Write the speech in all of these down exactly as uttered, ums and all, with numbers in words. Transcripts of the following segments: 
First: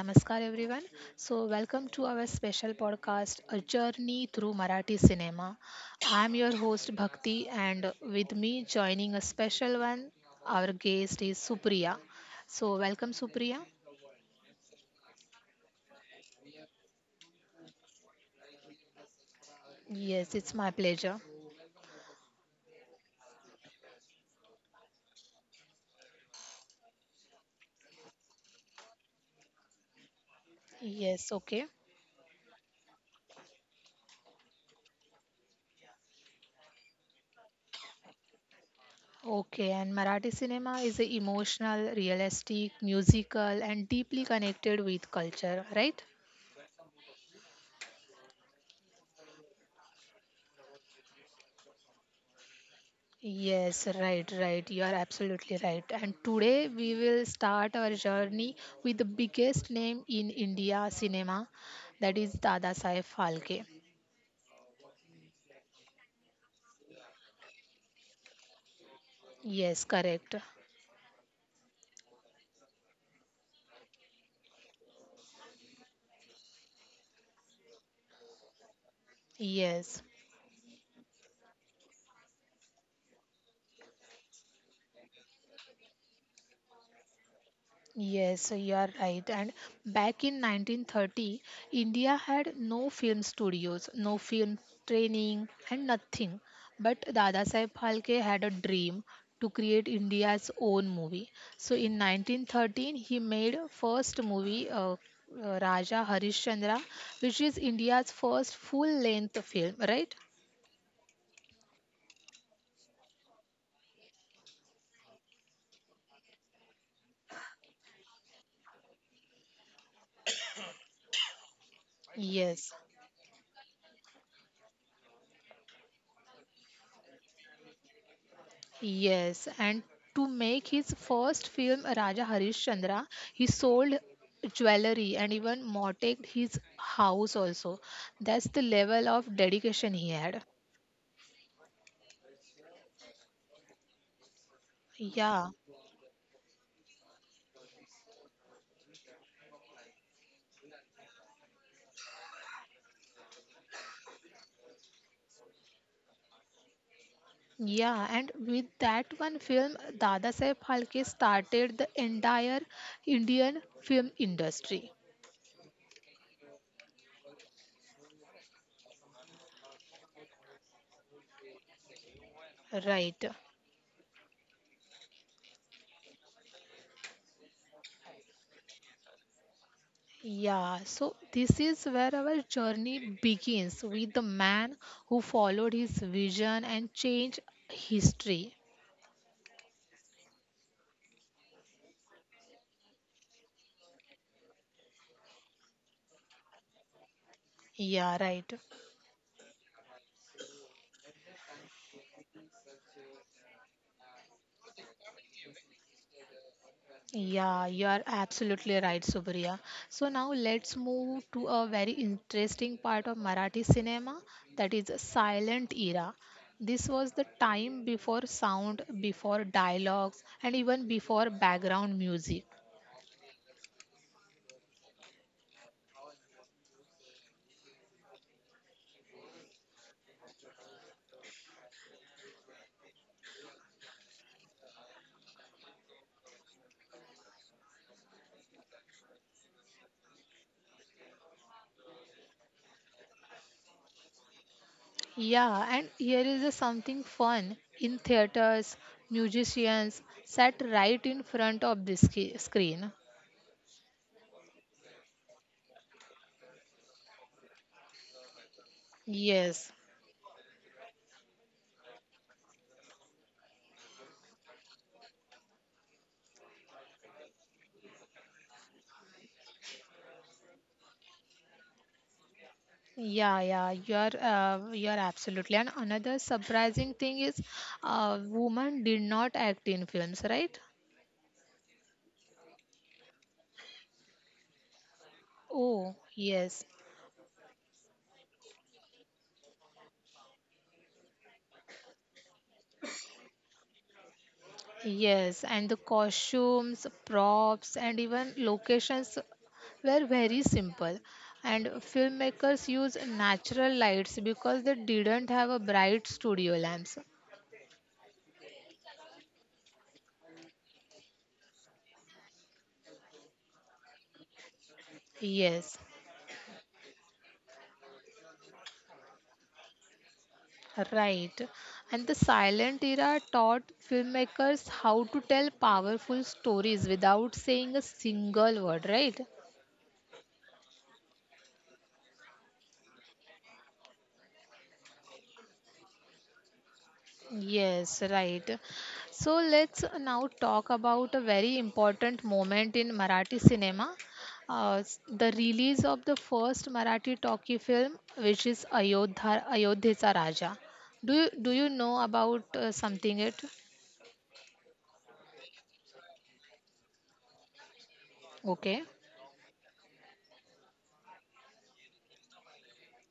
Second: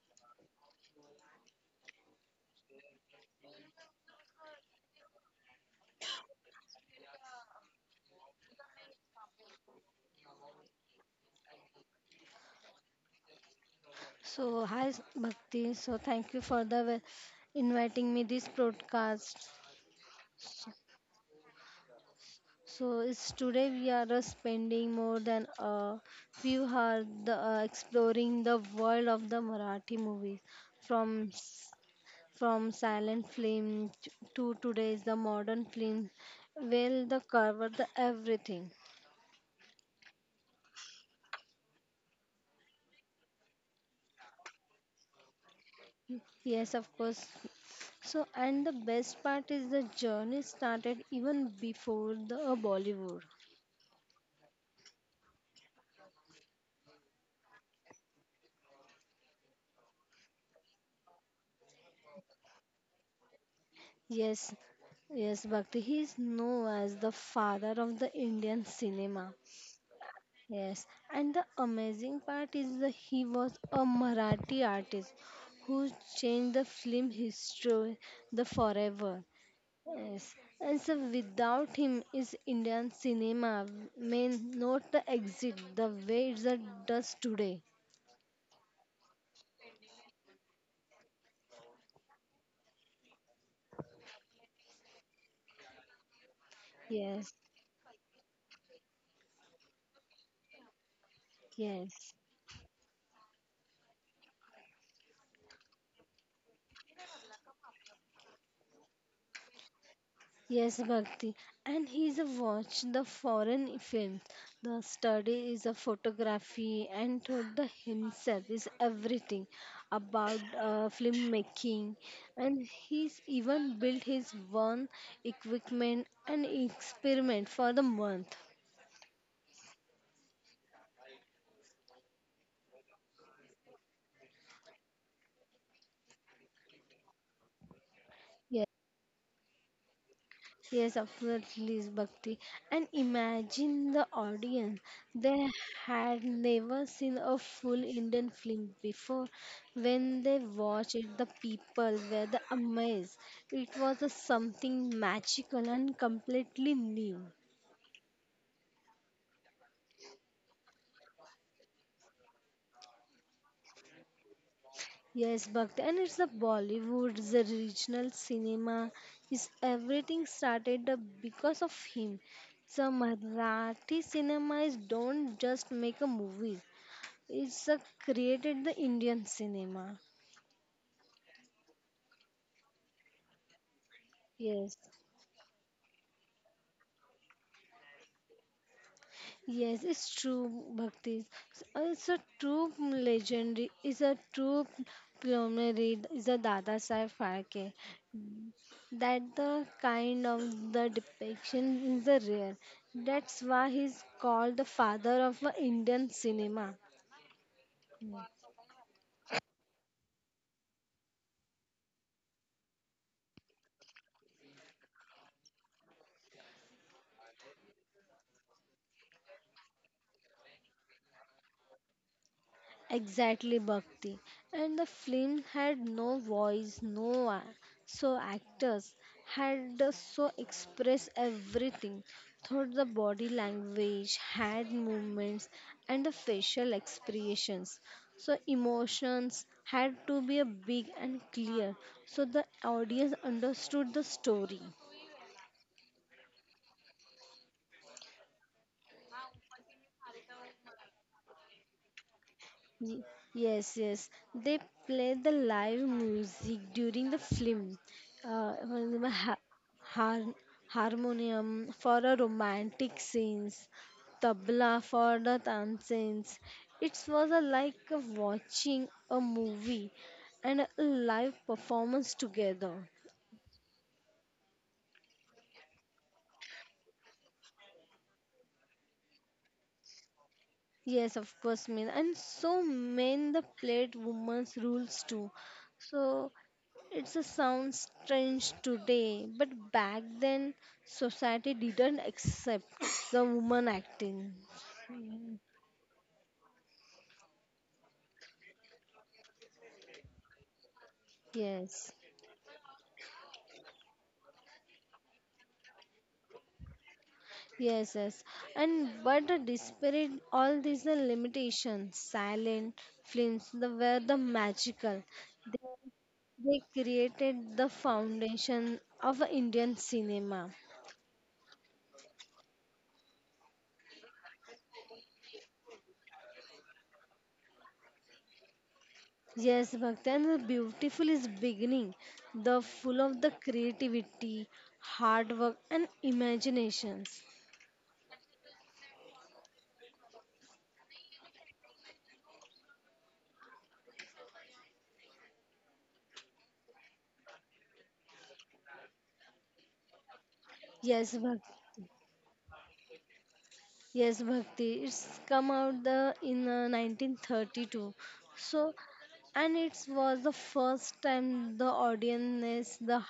namaskar everyone. So, welcome to our special podcast, A Journey Through Marathi Cinema. I'm your host Bhakti, and with me joining a special one, our guest is Supriya. So, welcome, Supriya. So, hi Bhakti. So, thank you for the wel- inviting me this broadcast. Yes, it's my pleasure. So, it's today we are uh, spending more than a few hours the, uh, exploring the world of the Marathi movies, from Yes, okay. s- from silent film t- to today's the modern film. Well, the cover the everything. Okay, and Marathi cinema is a emotional, realistic, musical, and deeply connected with culture, right? Yes, of course. So, and the best part is the journey started even before the uh, Bollywood. Yes, right, right. You are absolutely right. And today we will start our journey with the biggest name in India cinema, that is Dada Saheb Phalke. Yes, yes, Bhakti. He is known as the father of the Indian cinema. Yes, correct. Yes, and the amazing part is that he was a Marathi artist who changed the film history the forever. Yes. Yes, and so without him, is Indian cinema may not exist the way it does today. Yes, so you are right. And back in nineteen thirty, India had no film studios, no film training, and nothing. But Yes, Dada Saheb Phalke had a dream to create India's own movie. So in yes. nineteen thirteen, he made first movie uh, uh, Raja Harishchandra, which is India's first full-length film, right? Yes, Bhakti. And he's a watch the foreign films. The study is a photography and thought the himself is everything about uh, filmmaking. And Yes. he's even built his own equipment and experiment for the month. Yes, and to make his first film, Raja Harishchandra, he sold jewelry and even mortgaged his house also. That's the Yes. level of dedication he had. Yes, absolutely, is Bhakti. And imagine the audience. They Yeah, had never seen a full Indian film before. When they watched it, the people were the amazed. It was a something magical and completely new. yeah, and with that one film, Dada Saheb Phalke started the entire Indian film industry. Yes, Bhakti. And it's the Bollywood, the regional cinema. Is everything started up because of him. So Right. Marathi cinemas don't just make a movie. It's uh, created the Indian cinema. Yeah, so this is where our journey begins with the Yes, man who followed his vision and changed history. yes, it's true, Bhakti. It's it's a true legendary, it's a true plenary, it's a Dada Saheb Phalke. Yeah, right. That the kind of the depiction is the rare. That's why he's called the father of uh, Indian cinema. Yeah, you are absolutely right, Subriya. So now let's move to a very interesting part of Marathi cinema that is silent era. This was the time before sound, before dialogues, and even before background music. Exactly, Bhakti. And the film had no voice, no a- so actors had the- so express everything through the body language, hand movements, and the facial expressions. So emotions had to be a big and clear, so the audience understood the story. Yeah, and here is a something fun. In theaters, musicians sat right in front of the sc- screen. Y- Yes, yes. They play the live music during the film. Uh, when the ha- Yes. har- Harmonium for a romantic scenes, tabla for the tanzins. It was a, like a watching a movie and a live performance together. Yeah, yeah, you're uh, you're absolutely. And another surprising thing is, uh, women did not act in films, right? Yes, of course, men. And so men the played women's rules too. Oh, So yes, it's a sound strange today, but back then society didn't accept the woman acting. yes. And the costumes, props, and even locations were very simple. And Yes, filmmakers used natural lights because they didn't have a bright studio lamps. yes, yes. And but the disparate all these are limitations. Silent films, the were the magical. They, Yes. they created the foundation of Indian cinema. Right. And the silent era taught filmmakers how to tell powerful stories without saying a single word, right? Yes, Bhaktan, the beautiful is beginning, the full of the creativity, hard work, and imaginations. Yes, right. So let's now talk about a very important moment in Marathi cinema. Uh, s- the release of the first Marathi talkie film, which is Ayodhya, Ayodhya's Raja. Do Yes, you, do Bhaktan. you know about uh, something it? Yes, Bhakti. It's come out the in uh, nineteen thirty-two. So, Okay. and it was the first time the audience the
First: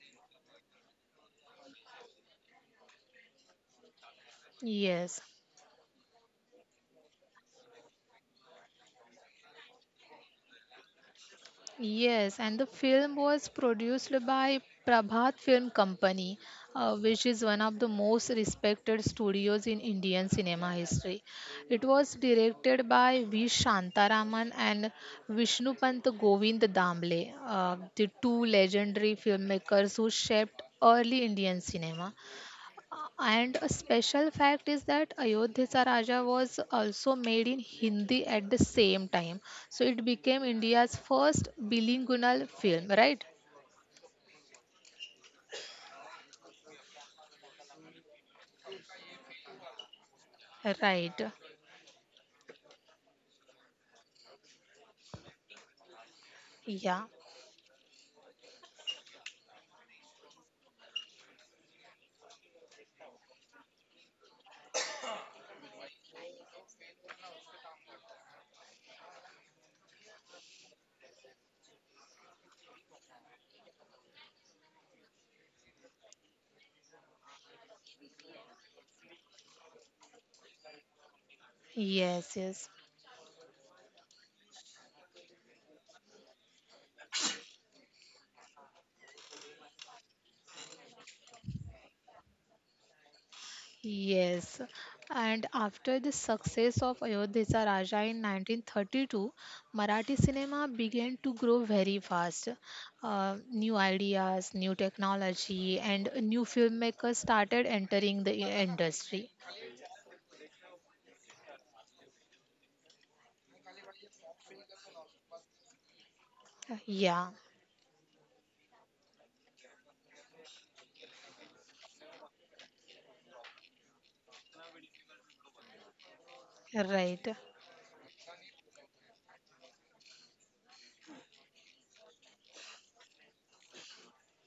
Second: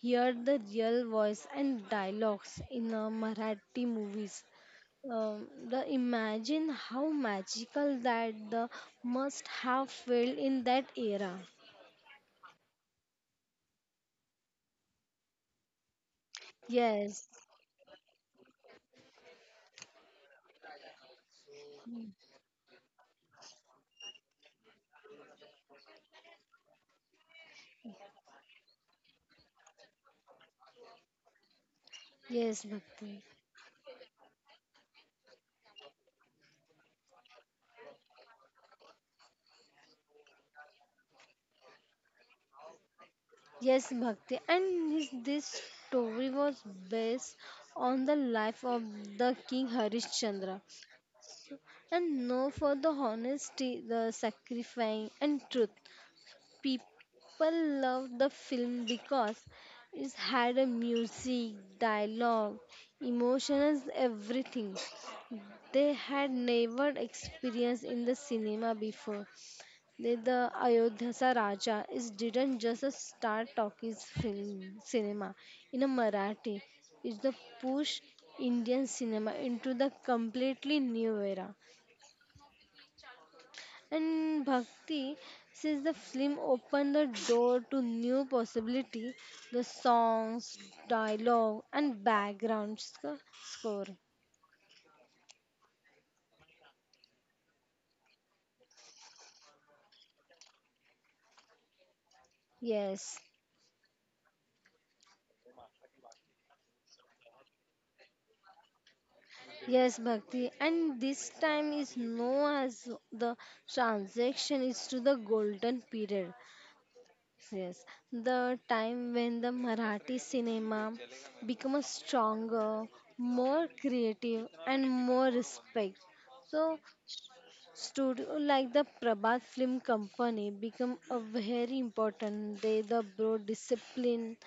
heard the real voice and dialogues in uh, Marathi movies. Yes. Um, the imagine how magical that the must have felt in that era. Yes, and the film was produced by Prabhat Film Company, uh, which Yes, is one of the most respected studios in Indian cinema history. It was directed by V. Shantaraman and Vishnupant Govind Damle, uh, the two legendary filmmakers who shaped early Indian cinema. yes, Uh, Bhakti. And a special fact is that Ayodhya Raja was also made in Hindi at the same time. So it became India's first bilingual film, right? Yes, Bhakti, and his, this story was based on the life of the King Harishchandra, Right. and known for the honesty, the sacrifice, and truth. Yeah. People loved the film because it had a music, dialogue, emotions, everything they had never experienced in the cinema before. Then the Ayodhya Raja is didn't just a star talkies film cinema in a Marathi. It's the push Indian cinema into the completely new era. Yes, yes. And Bhakti, since the film opened the door to new possibility, the songs, dialogue, and background sc- score. Yes. And after the success of Ayodhya Raja in nineteen thirty-two, Marathi cinema began to grow very fast. Yes, Uh, new ideas, new technology, and new filmmakers started entering the i- industry. Yes, Bhakti, and this time is known as the transition is to the golden period. Yeah, Yes, the time when the Marathi cinema becomes stronger, more creative, and more respect. So, right. studio like the Prabhat Film Company become a very important. They the broad discipline,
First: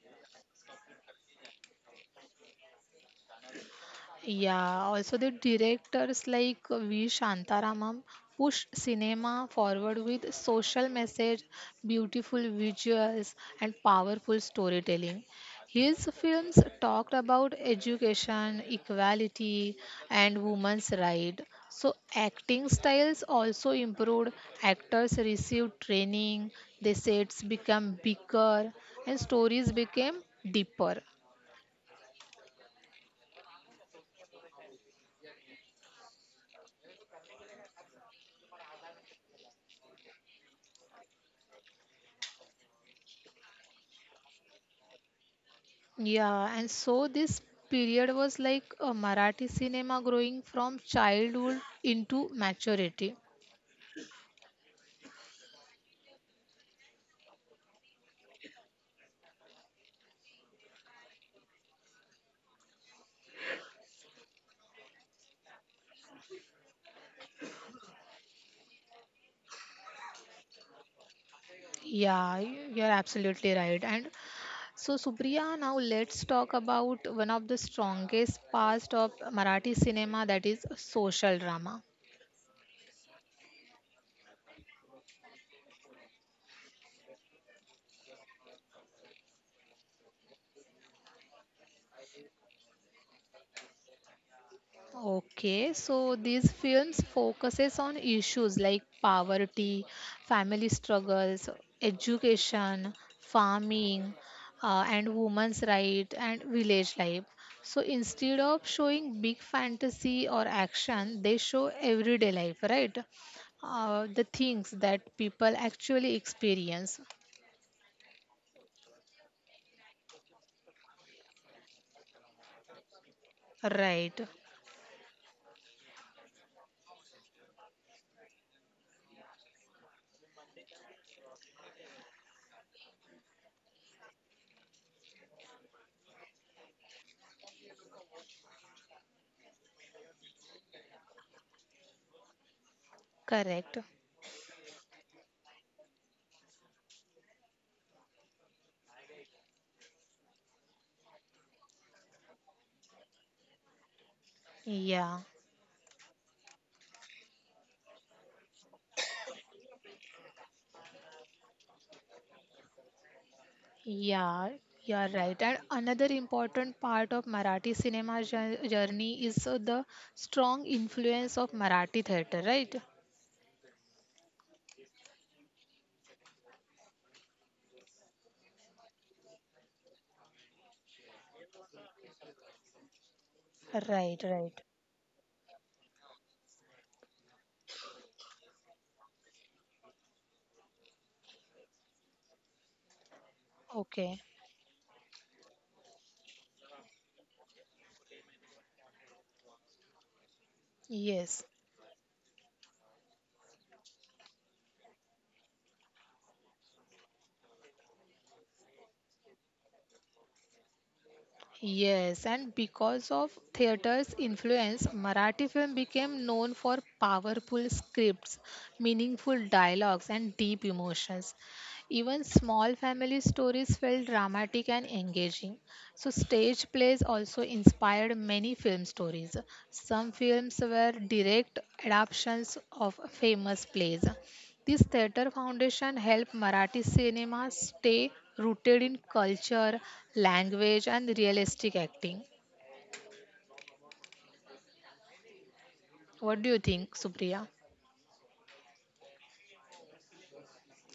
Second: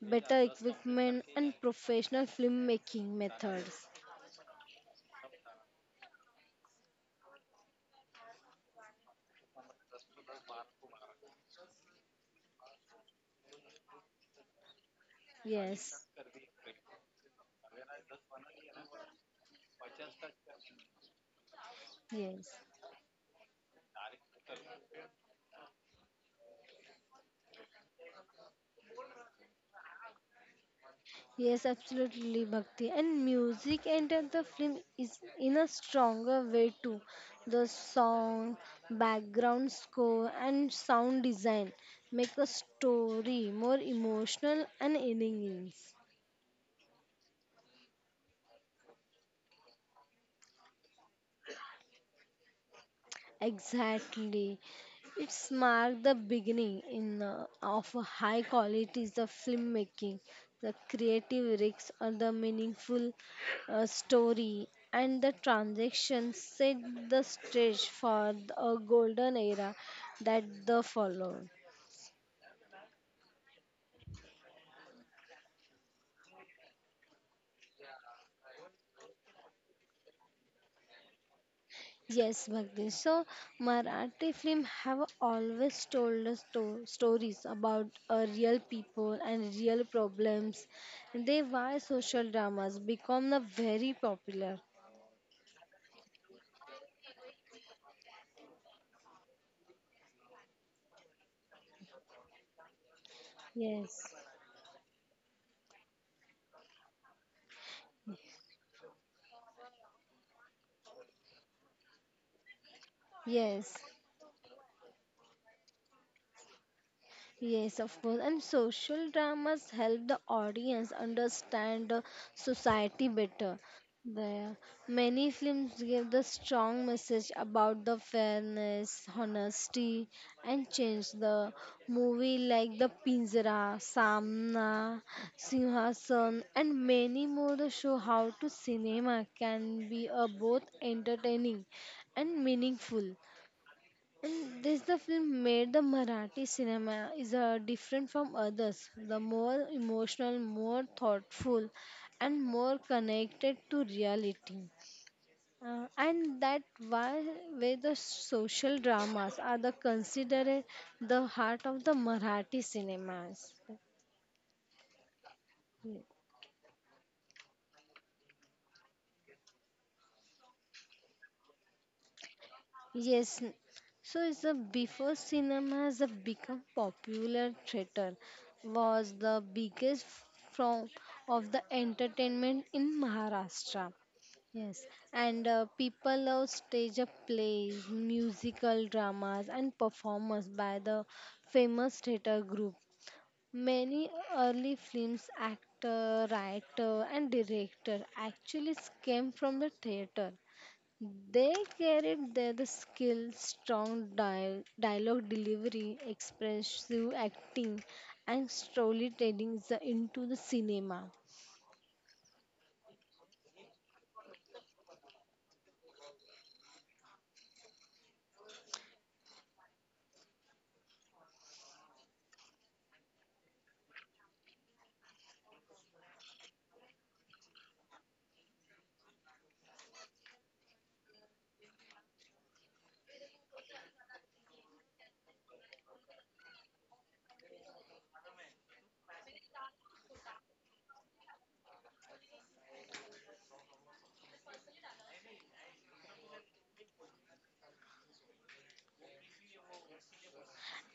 better equipment, and professional filmmaking methods. Yeah, also the directors like V. Shantaramam push cinema forward with social message, beautiful visuals, and powerful storytelling. Yes, His films talked about education, equality, and women's rights. So, yes. acting styles also improved. Actors received training, the sets became bigger, and stories became deeper. Yes, absolutely, Bhakti. And music entered the film is in a stronger way too. The song, background score, and sound design make a story more emotional and engaging. Yeah, and so this period was like a Marathi cinema growing from childhood into maturity. Exactly. It's marked the beginning in uh, of a high quality is the filmmaking, the creative risks or the meaningful uh, story and the transaction set the stage for the- a golden era that the followed. Yeah, y- you're absolutely right. And so, Supriya, now let's talk about one of the strongest parts of Marathi cinema that is social drama. Yes, Bhakti. So, Marathi film have always told us to- stories about uh, real people and real problems. They why social dramas become the very popular. Okay, so these films focuses on issues like poverty, family struggles, education, Yes. farming, uh, and women's right and village life. So instead of showing big fantasy or action, they show everyday life, right? Yes. Uh, the things that people actually experience. Yes, of course. And social dramas help the audience understand the society better. Right. The, Many films give the strong message about the fairness, honesty, and change. The movie like The Pinjara, Samna, Singhasan, and many more the show how to cinema can be uh, both entertaining and meaningful. Correct. And this the film made the Marathi cinema is uh, different from others. The more emotional, more thoughtful, and more connected to reality. Yeah. Uh, and that why where the social dramas are the considered the heart of the Marathi cinemas. Yeah, you are right. And another important part of Marathi cinema jour- journey is uh, the strong influence of Marathi theatre, right? Yes, n- so it's the before cinemas have become popular, theater was the biggest form of the entertainment in Maharashtra. Right, right. Yes, and uh, people love stage up plays, musical dramas, and performers by the famous theater group. Many Okay. early films actor, writer, and director actually came from the theater. Yes. They carried their the skill, strong dia- dialogue delivery, expressive acting, and storytelling the- into the cinema. Yes, and because of theatre's influence, Marathi film became known for powerful scripts, meaningful dialogues, and deep emotions. Even small family stories felt dramatic and engaging. So, stage plays also inspired many film stories. Some films were direct adaptations of famous plays, this theatre foundation helped Marathi cinema stay rooted in culture, language, and realistic acting. What do you think, Supriya?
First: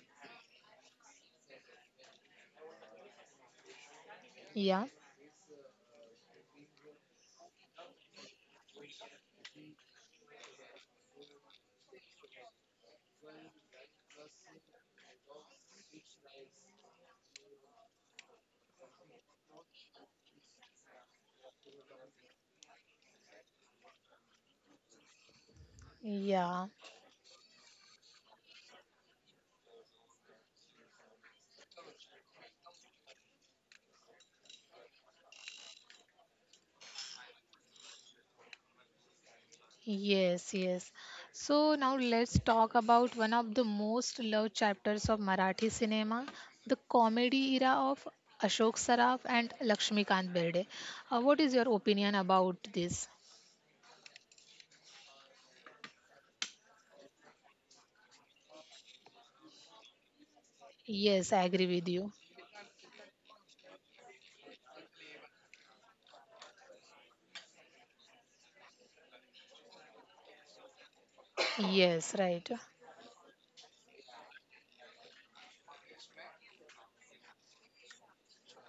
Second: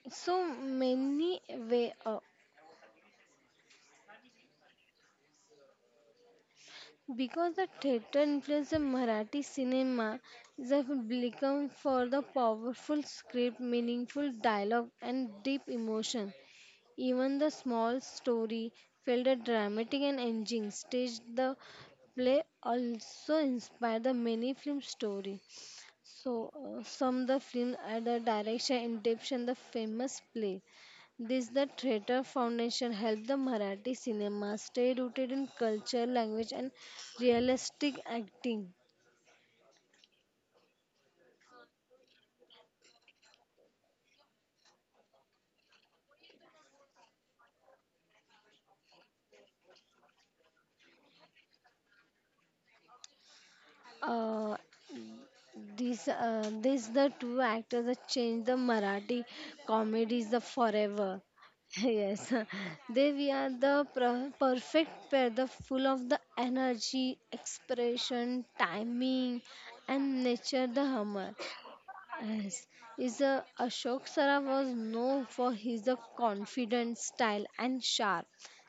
So many way up Yeah, because the theater influenced the Marathi cinema, they have become for the powerful script, meaningful dialogue, and deep emotion. Even the small story filled a dramatic and engaging stage. The play also inspired the many film story. So yeah, uh, some the film at the direction and depicted the famous play. This the Theatre Foundation helped the Marathi cinema stay rooted in culture, language, and realistic acting. yes, yes. So now let's talk about one of the most loved chapters of Marathi cinema, the comedy era of Ashok Saraf and Lakshmikant Berde. Uh, what is your opinion about this? Uh, These, uh, these the two actors that changed the Marathi comedies the forever. Yes, I agree with you. Yes, they we are the per- perfect pair, the full of the energy, expression, timing, and nature the humor. Yes, right, Yes, is uh, Ashok Saraf was known for his uh, confident style and sharp,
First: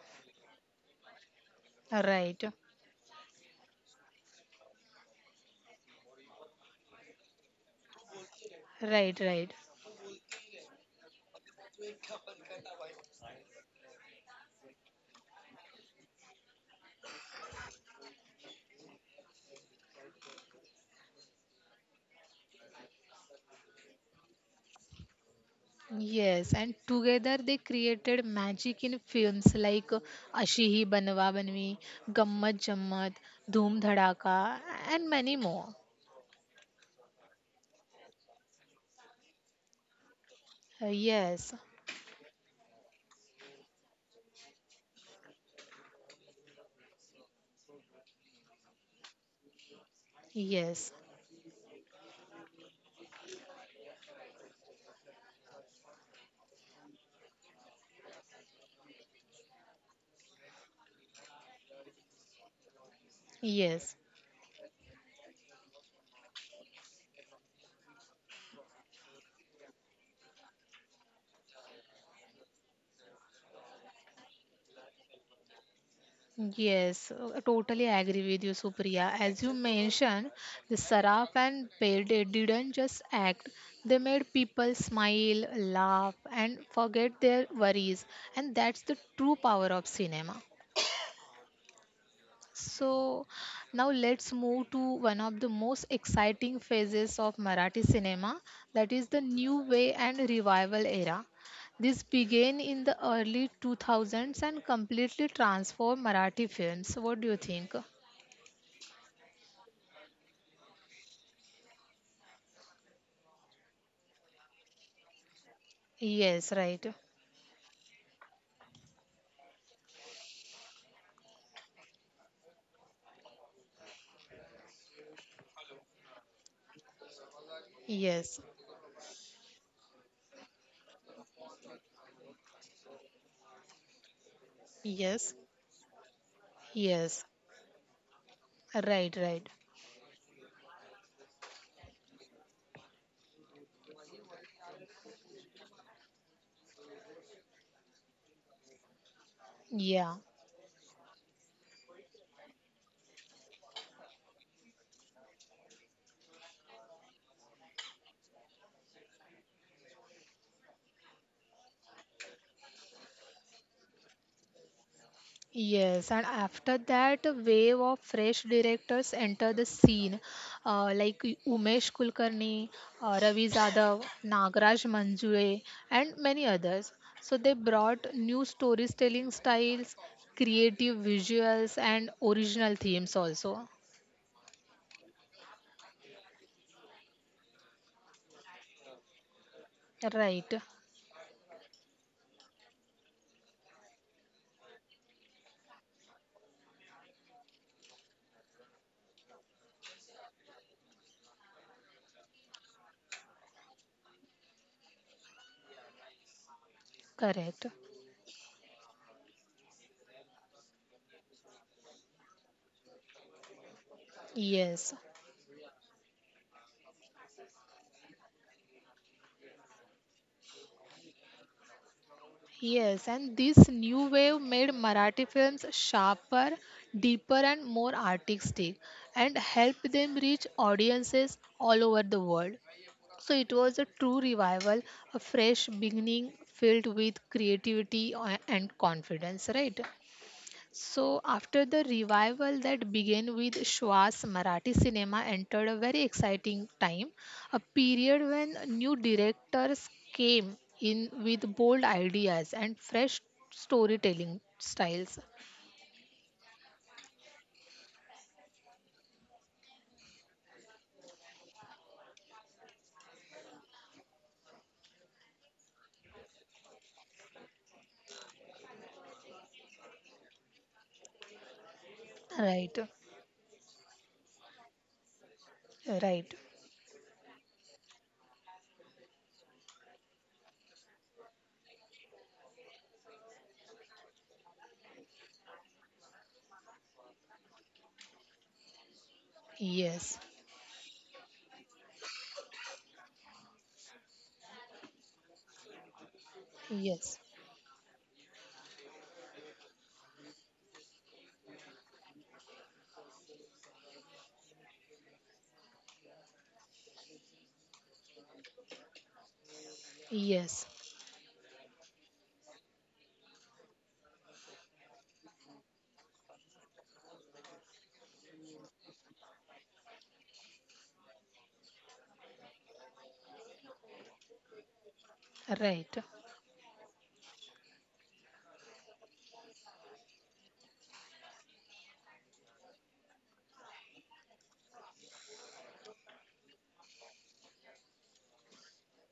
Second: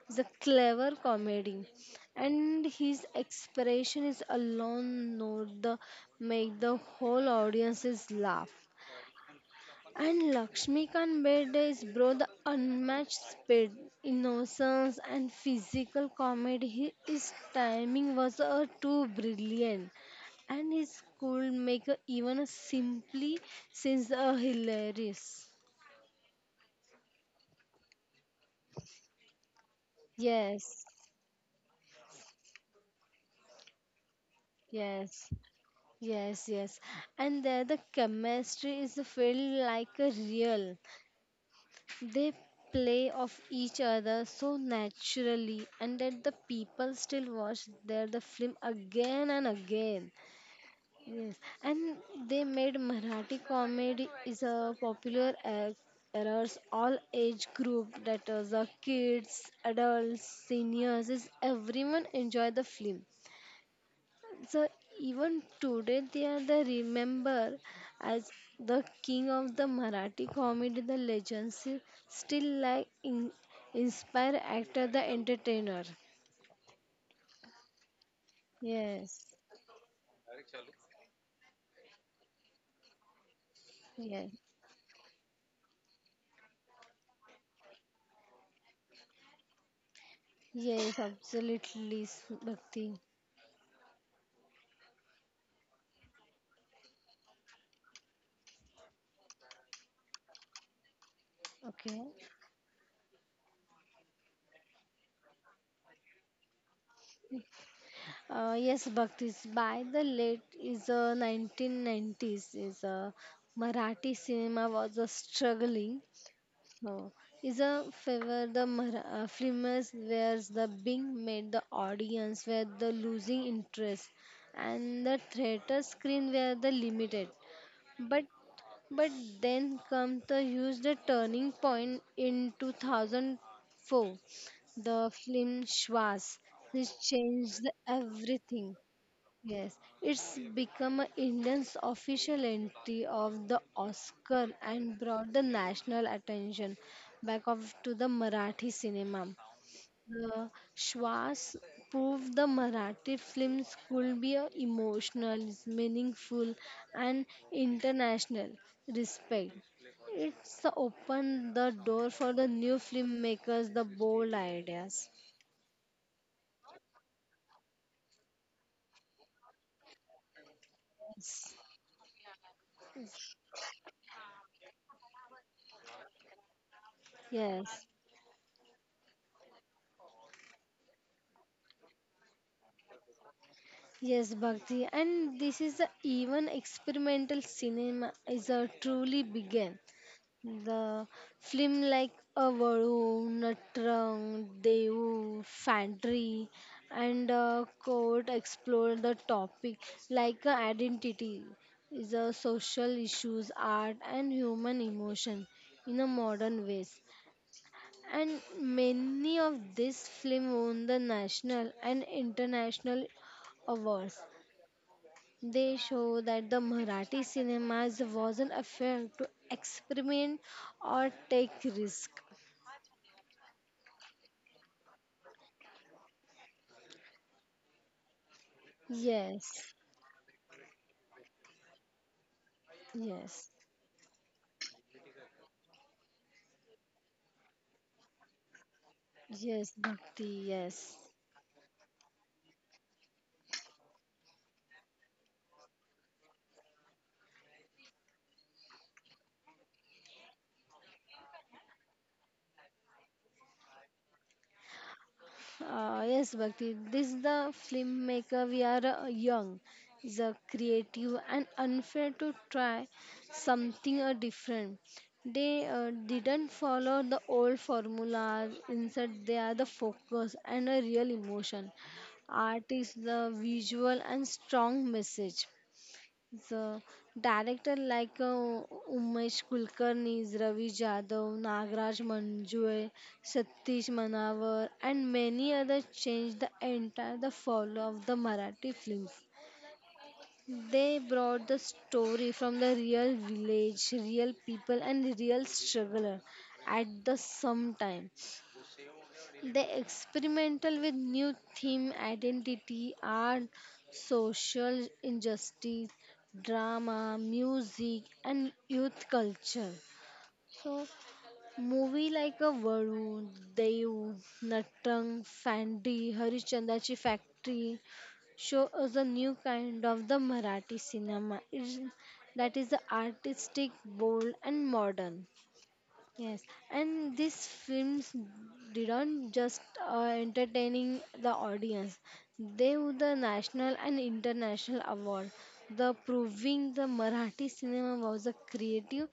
the clever comedy, right, and his expression is alone note the make the whole audiences laugh. right, right. And Lakshmikant Bede brought the unmatched speed, innocence, and physical comedy. He- His timing was uh, too brilliant, and his could make uh, even a simply since uh, hilarious. Yes, and together they created magic in films like uh, Ashi Yes, Hi Banwa Banwi, Gammat Jammat, Dhoom Dhadaka, and yes, many more. yes, yes. And there the chemistry is felt like a real. Uh, Yes, They play off each other so naturally, and that the people still watch their the film again and again. yes, Yes, and they made Marathi comedy is a popular ac- errors all age group that is the kids, adults, seniors is everyone enjoy the film. yes, So even today they are the remember as the king of the Marathi comedy. The legends still like in, inspire actor the entertainer. yes. uh, Totally agree with you, Supriya. Yes. As you mentioned, the Saraf and Pede didn't just act; they made Yes. people smile, laugh, and forget their worries, and that's the true power of cinema. Yes, absolutely, s- Bhakti. So now let's move to one of the most exciting phases of Marathi cinema, that is the new way and revival era. Okay. This began in the early two thousands and completely transformed Marathi films. What do you think? Uh, yes, Bhakti. By the late is uh, nineteen nineties, is uh, Marathi cinema was uh, struggling. Yes, right. Oh, is a favor the mar- uh, filmers where the being made the audience where the losing interest and the theater screen where the limited, but Yes, but then come the huge the turning point in two thousand four, the yes, film Schwarz, which yes. changed everything. Right, right. Yes, it's become a Indian's official entry of the Oscar and brought the national attention back of to the Marathi cinema. Yeah. The Shwas proved the Marathi films could be a emotional, meaningful, and international respect. It's opened the door for the new filmmakers, the bold ideas. Yes, and after that, a wave of fresh directors enter the scene, uh, like Yes. Umesh Kulkarni, uh, Ravi Zadav, Nagraj Manjule, and many others. So they Yes. brought new storytelling styles, creative visuals, and original themes also. Yes, Bhakti, and this is a, even experimental cinema is a truly began. Right, The film like Avaru, Natrang, Devu, Fantry, and uh, Court explore the topic like uh, identity is a social issues, art, and human emotion in a modern ways. correct. And many of these film won the national and international awards. Yes. They show that the Marathi cinemas wasn't afraid to experiment or take risk. Yes, and this new wave made Marathi films sharper, deeper, and more artistic, and Yes, helped them reach audiences all over the world. So it yes, was a true revival, a fresh beginning filled with creativity a- and confidence, yes, right? Bhakti, yes. So, after the revival that began with Shwas, Marathi cinema entered a very exciting time, a period when new directors came in with bold ideas and fresh storytelling styles. Uh, yes, Bhakti, this is the filmmaker. We are uh, young, is a creative and unfair to try something uh, different. They uh, didn't follow the old formula. Instead, they are the focus and a real emotion. Art Right, is the visual and strong message. right, The director like uh, Umesh Kulkarni, Ravi Jadhav, Nagraj Manjure, Satish Manavar, and many others changed the entire the fall of the Marathi films. yes, They brought the story from the real village, real people, and real struggler at the yes, same time. They experimental with new theme, identity, art, social injustice, drama, music, and youth culture. yes, So, movie like a Varun, Dev, Nattang, Fandi, Harichandrachi Factory show us a new kind of the Marathi cinema. It, that is the artistic, bold, and modern. right. Yes, and these films didn't just uh, entertaining the audience. They won the national and international award, the proving the Marathi cinema was a creative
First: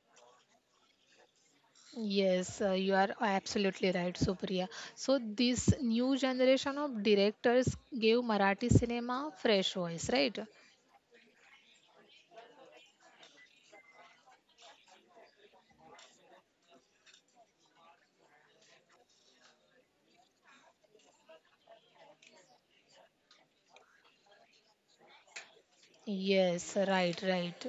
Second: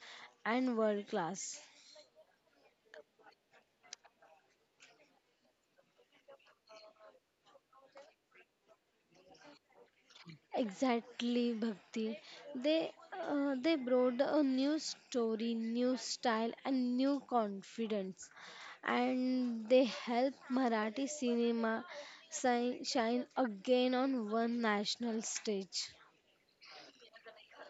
and world class. Yes, uh, you are absolutely right, Supriya. So this new generation of directors gave Marathi cinema fresh voice, right? Exactly, Bhakti. They uh, they brought a new story, new style, and new confidence, and they helped Marathi cinema si- shine again on one national stage. Yes, right, right.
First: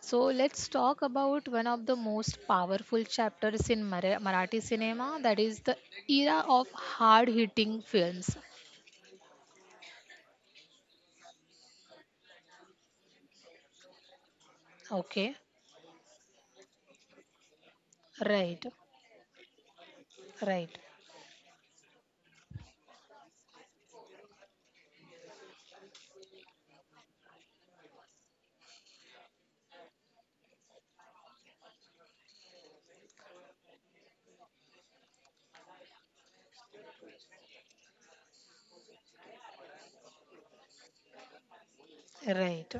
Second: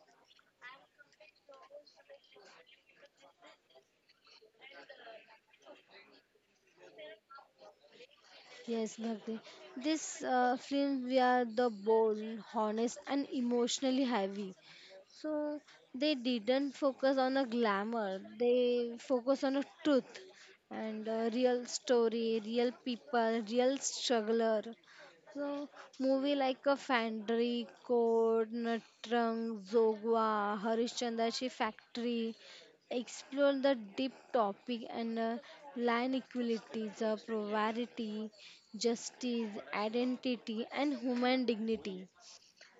So let's talk about one of the most powerful chapters in Mara- Marathi cinema, that is the era of hard hitting films. Yes, Bhakti. This uh, film, we are the bold, honest, and emotionally heavy. Okay, So they didn't focus on a glamour. right, They focus on a truth right, and a real story, real people, real struggler. So movie like a Fandry, Code, Natrang, Zogwa, Harishchandrashi Factory explore the deep topic and uh, land equalities, uh, poverty, justice, identity, and human dignity. right.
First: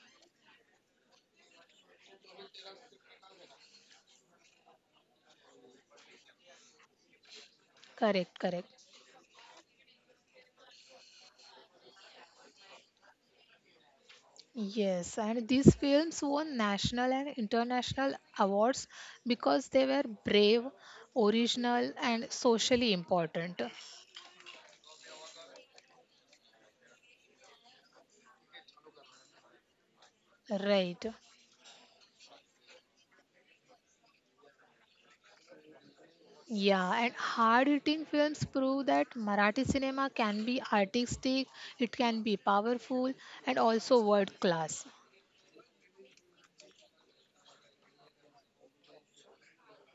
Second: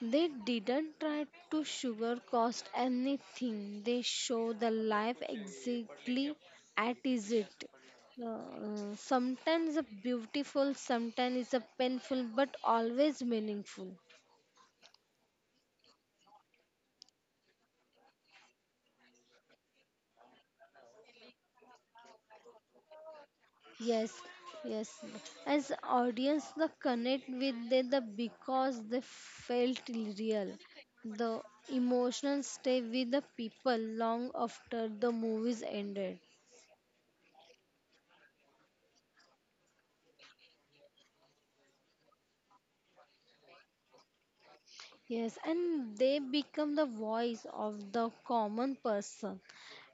They didn't try to sugarcoat anything, they show the life exactly at is it. Correct, correct. Uh, sometimes a beautiful, sometimes a painful, but always meaningful. Yes, and these films won national and international awards because they were brave, original, and socially important. Yes, yes. As audience, the connect with the, the because they felt real. Right. The emotions stay with the people long after the movies ended. Yeah, and hard-hitting films prove that Marathi cinema can be artistic, it can be powerful, and also world-class. Yes, and they become the voice of the common person,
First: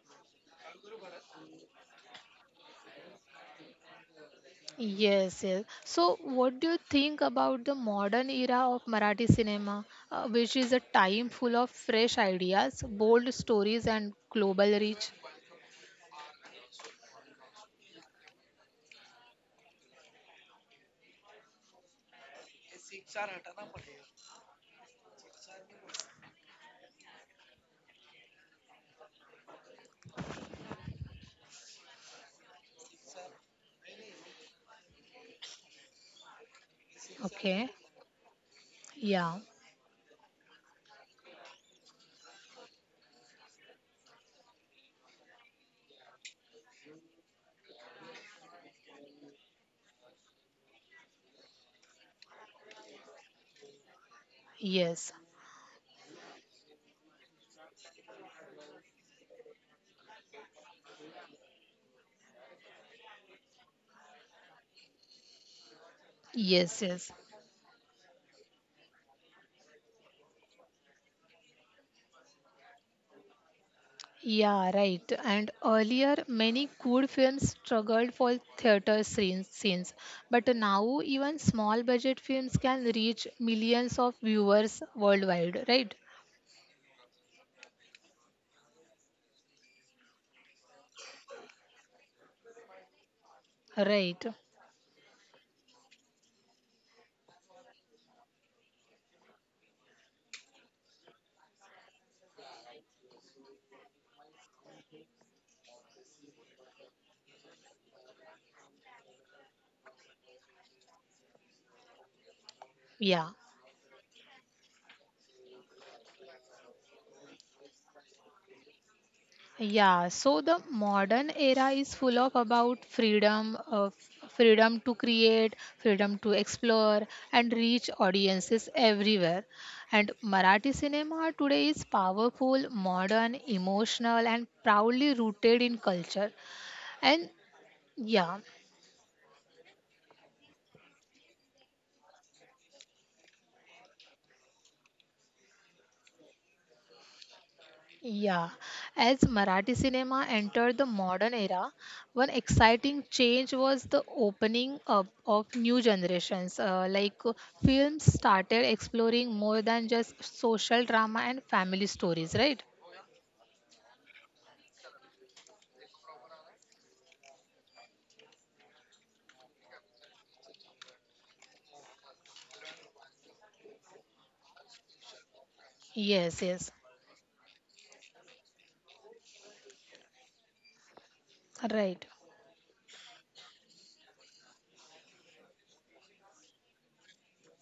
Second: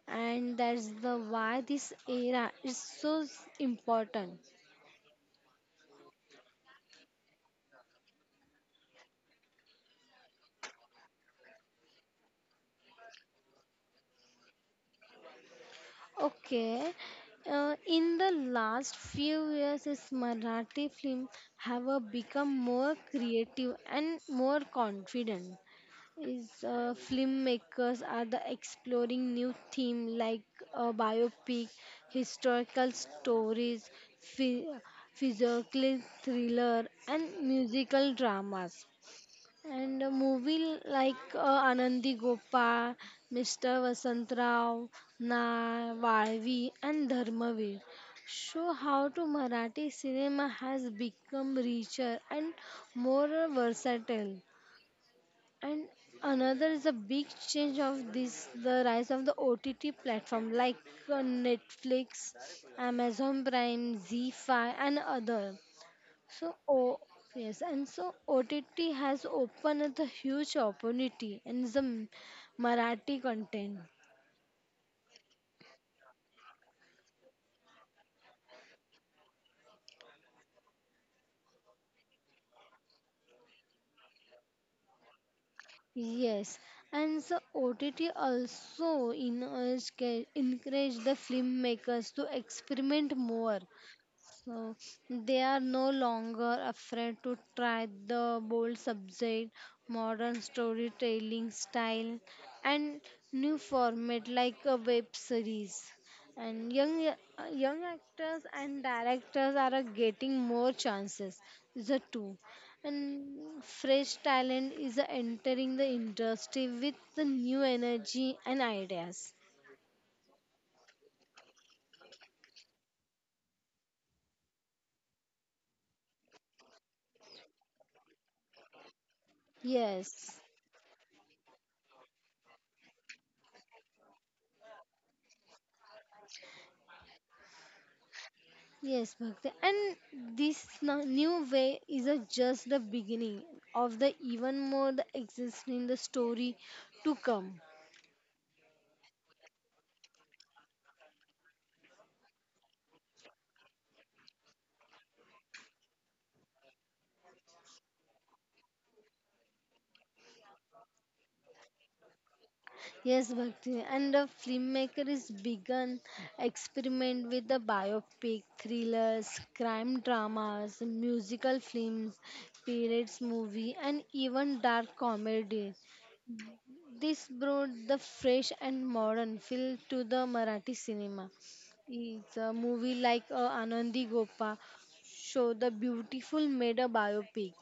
and that's the why this era is so s- important. Yes, yes. So, what do you think about the modern era of Marathi cinema, uh, which is a time full of fresh ideas, bold stories, and global reach? Okay. Uh, in the last few years, is Marathi film have uh, become more creative and more confident. Is uh, filmmakers are the exploring new theme like uh, biopic, historical stories, phy- physical thriller, and Okay. musical dramas. Yeah. And a movie like uh, Anandi Gopal, Mister Vasant Rao, Na, Valvi, and Dharmaveer show how to Marathi cinema has become richer and more versatile. Yes. And another is a big change of this the rise of the O T T platform like uh, Netflix, Amazon Prime, Z five, and other. So, Yes, oh, yes. yes, and so O T T has opened a huge opportunity in the M- Marathi content. Yeah, right. And earlier, many good films struggled for theater scenes, scenes. But now, even small budget films can reach millions of viewers worldwide, right? Yes, and so O T T also encourage encourage the filmmakers to experiment more. Right. So they are no longer afraid to try the bold subject, modern storytelling style, and new format like a web series. And young young actors and directors are uh, getting more chances. The two Yeah. and fresh talent is uh, entering the industry with the new energy and ideas. Yeah, so the modern era is full of about freedom, uh, f- freedom to create, freedom to explore, and reach audiences everywhere. And Yes. Marathi cinema today is powerful, modern, emotional, and proudly rooted in culture. And yeah. Yes, Bhakti. And this no- new way is a just the beginning of the even more the existing in the story to come. Yeah, as Marathi cinema entered the modern era, one exciting change was the opening up of new generations. Uh, like uh, films started exploring more than just social drama and family stories, right? Yes, Bhakti. And the filmmaker is begun experiment with the biopic, thrillers, crime dramas, musical films, periods movie, and even dark comedy. Yes, yes, This brought the fresh and modern feel to the Marathi cinema. right. It's a movie like uh, Anandi Gopa show the beautiful made a biopic.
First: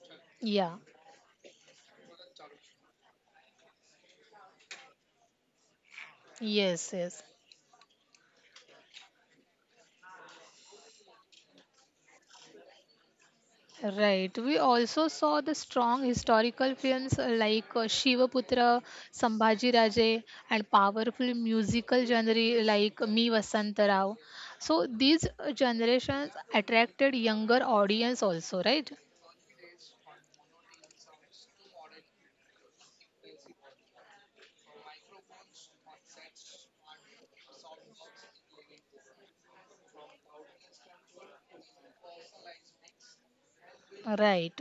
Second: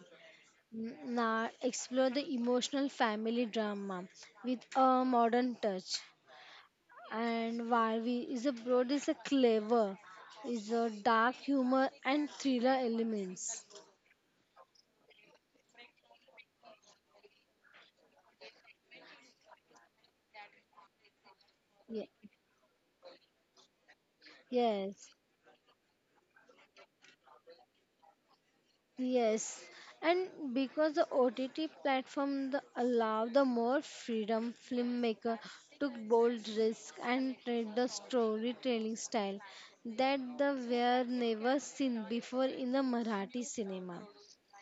Yeah, N- Now explore the emotional family drama with a modern touch. yes, yes. And Varvi is a broad is a clever, is a dark humor and thriller elements. Right. We also saw the strong historical films uh, like uh, Shivaputra, Sambhaji Raje, and powerful musical Ye- genre like Me Vasant Rao. So Yes, these uh, generations attracted younger audience also, right? yes, and because the O T T platform the, allow the more freedom, filmmaker took bold risk and tried the storytelling style that the were never seen before in the Marathi cinema. Right.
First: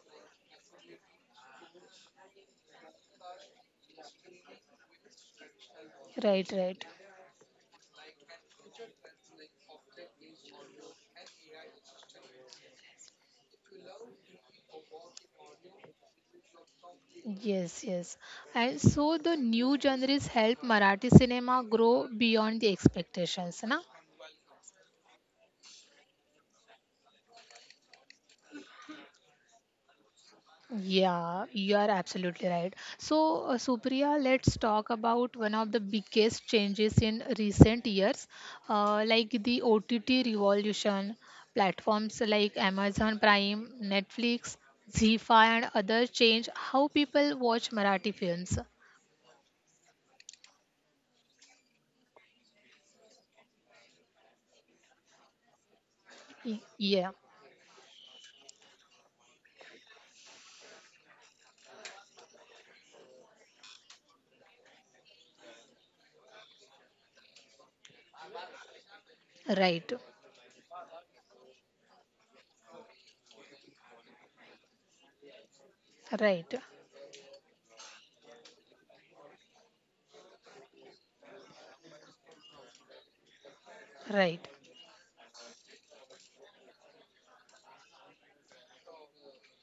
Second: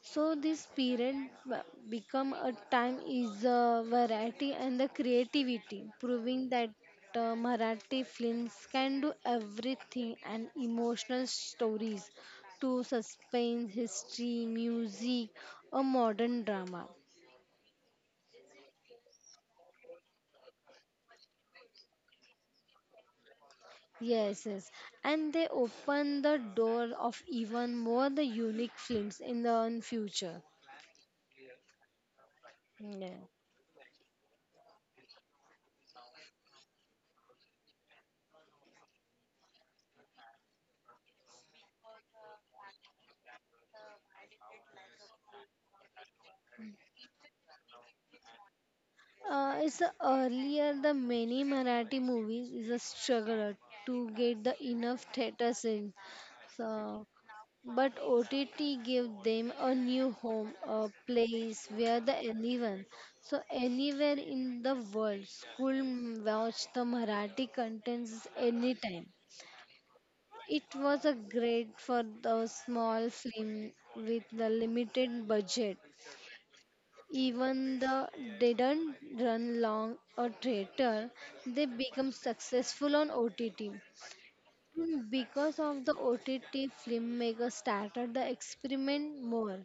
So this period b- become a time is the variety and the creativity, proving Right, that right. uh, Marathi films can do everything and emotional stories to suspense, history, music, a modern drama. Yes, yes. And so the new genres help Marathi cinema grow beyond the expectations, na? Yes, yes, and they open the door of even more the unique films in the future. Yeah, you are absolutely right. Yeah. So, uh, Supriya, let's talk about one of the biggest changes in recent years, uh, like the O T T revolution. Platforms like Amazon Prime, Netflix, Z E E five, and others change how people watch Marathi films. Uh, it's the earlier the many Marathi movies is a struggle to get the enough theaters in. Y- So, Yeah, but O T T gave them a new home, a place where the anyone, so anywhere in the world, school watch the Marathi contents anytime. right, It was a great for the small film with the limited budget right, even the didn't run long a traitor, they become successful on O T T. right. And because of the O T T, filmmakers started the experiment more.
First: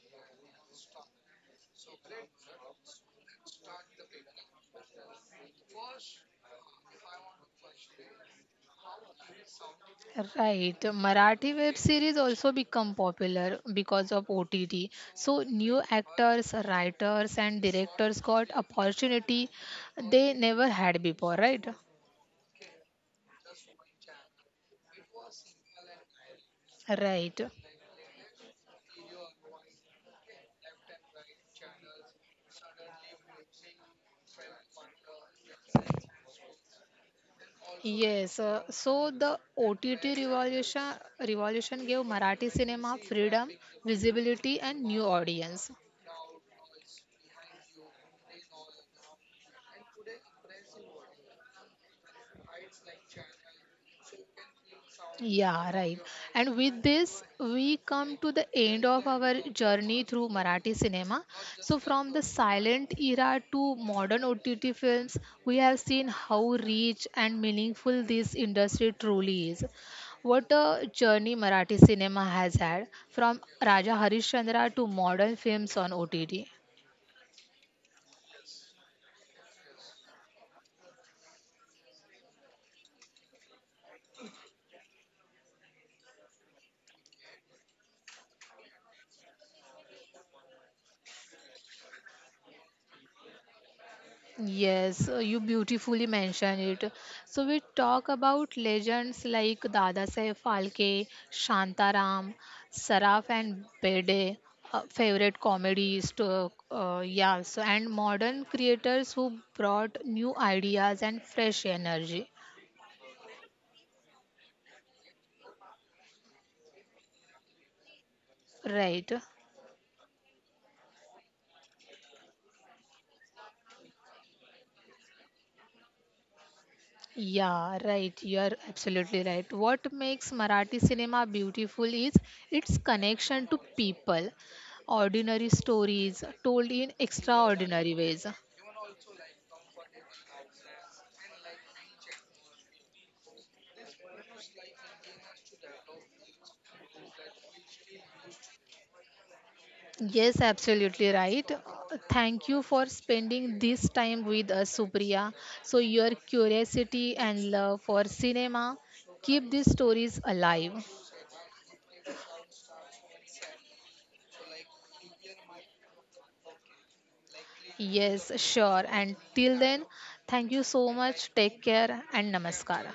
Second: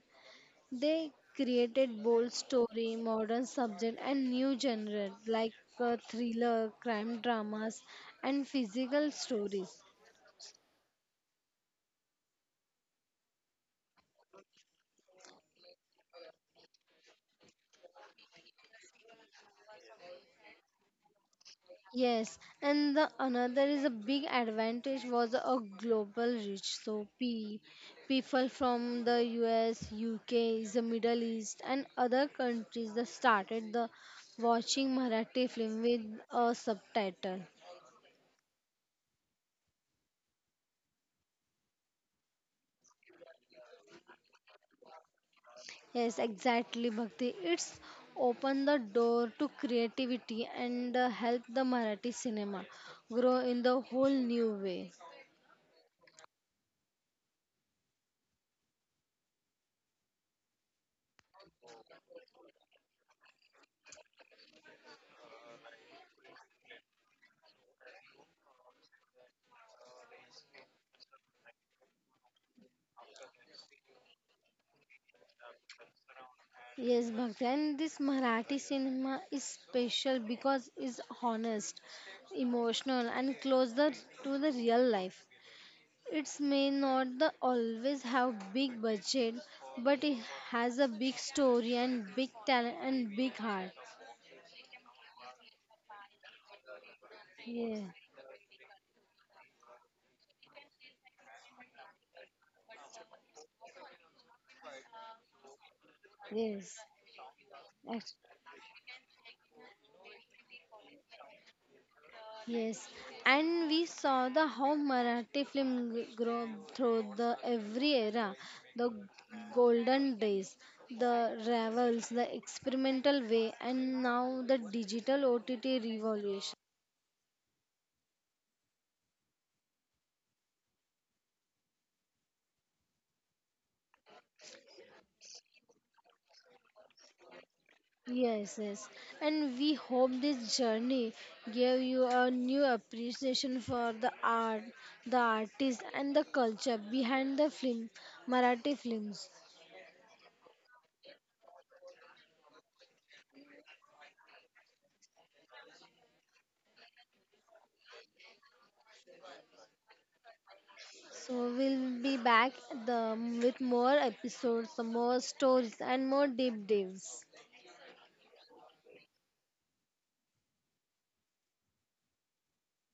They created bold story, modern subject, and new genre like uh, thriller, crime dramas, and physical stories. Right. Marathi web series also become popular because of O T T. So new actors, writers and directors got opportunity they never had before, right? Yes, and the another is a big advantage was a global reach. So Right. P, people from the U S, U K, the Middle East, and other countries that started the watching Marathi film with a subtitle. Yes. uh, so the O T T revolution revolution gave Marathi cinema freedom, visibility and new audience. Yes, exactly, Bhakti. It's opened the door to creativity and uh, helped the Marathi cinema grow in the whole new way. Yeah, right. And with this, we come to the end of our journey through Marathi cinema. So, from the silent era to modern O T T films, we have seen how rich and meaningful this industry truly is. What a journey Marathi cinema has had from Raja Harishchandra to modern films on O T T. Yes, Bhakti, and this Marathi cinema is special because it's honest, emotional, and closer to the real life. It may not the always have big budget, but it has a big story and big talent and big heart. Yes, uh, you beautifully mentioned it. So we Yeah, talk about legends like Dadasaheb Phalke, Shantaram, Saraf and Bede, uh, favorite comedies to, yes, uh, yeah, so and modern creators who brought new ideas and fresh energy. yes, and we saw the how Marathi film g- grow through the every era, the Right. golden days, the revels, the experimental way, and now the digital O T T revolution. Yeah, right. You're absolutely right. What makes Marathi cinema beautiful is its connection to people, ordinary stories told in extraordinary ways. Yes, yes, and we hope this journey gave you a new appreciation for the art, the artist, and the culture behind the film, Marathi films. Yes, absolutely right. Thank you for spending this time with us, Supriya. So, your curiosity and love for cinema keep these stories alive. So we'll be back the, with more episodes, more stories, and more deep dives. Yes, sure. And till then, thank you so much. Take care and namaskar.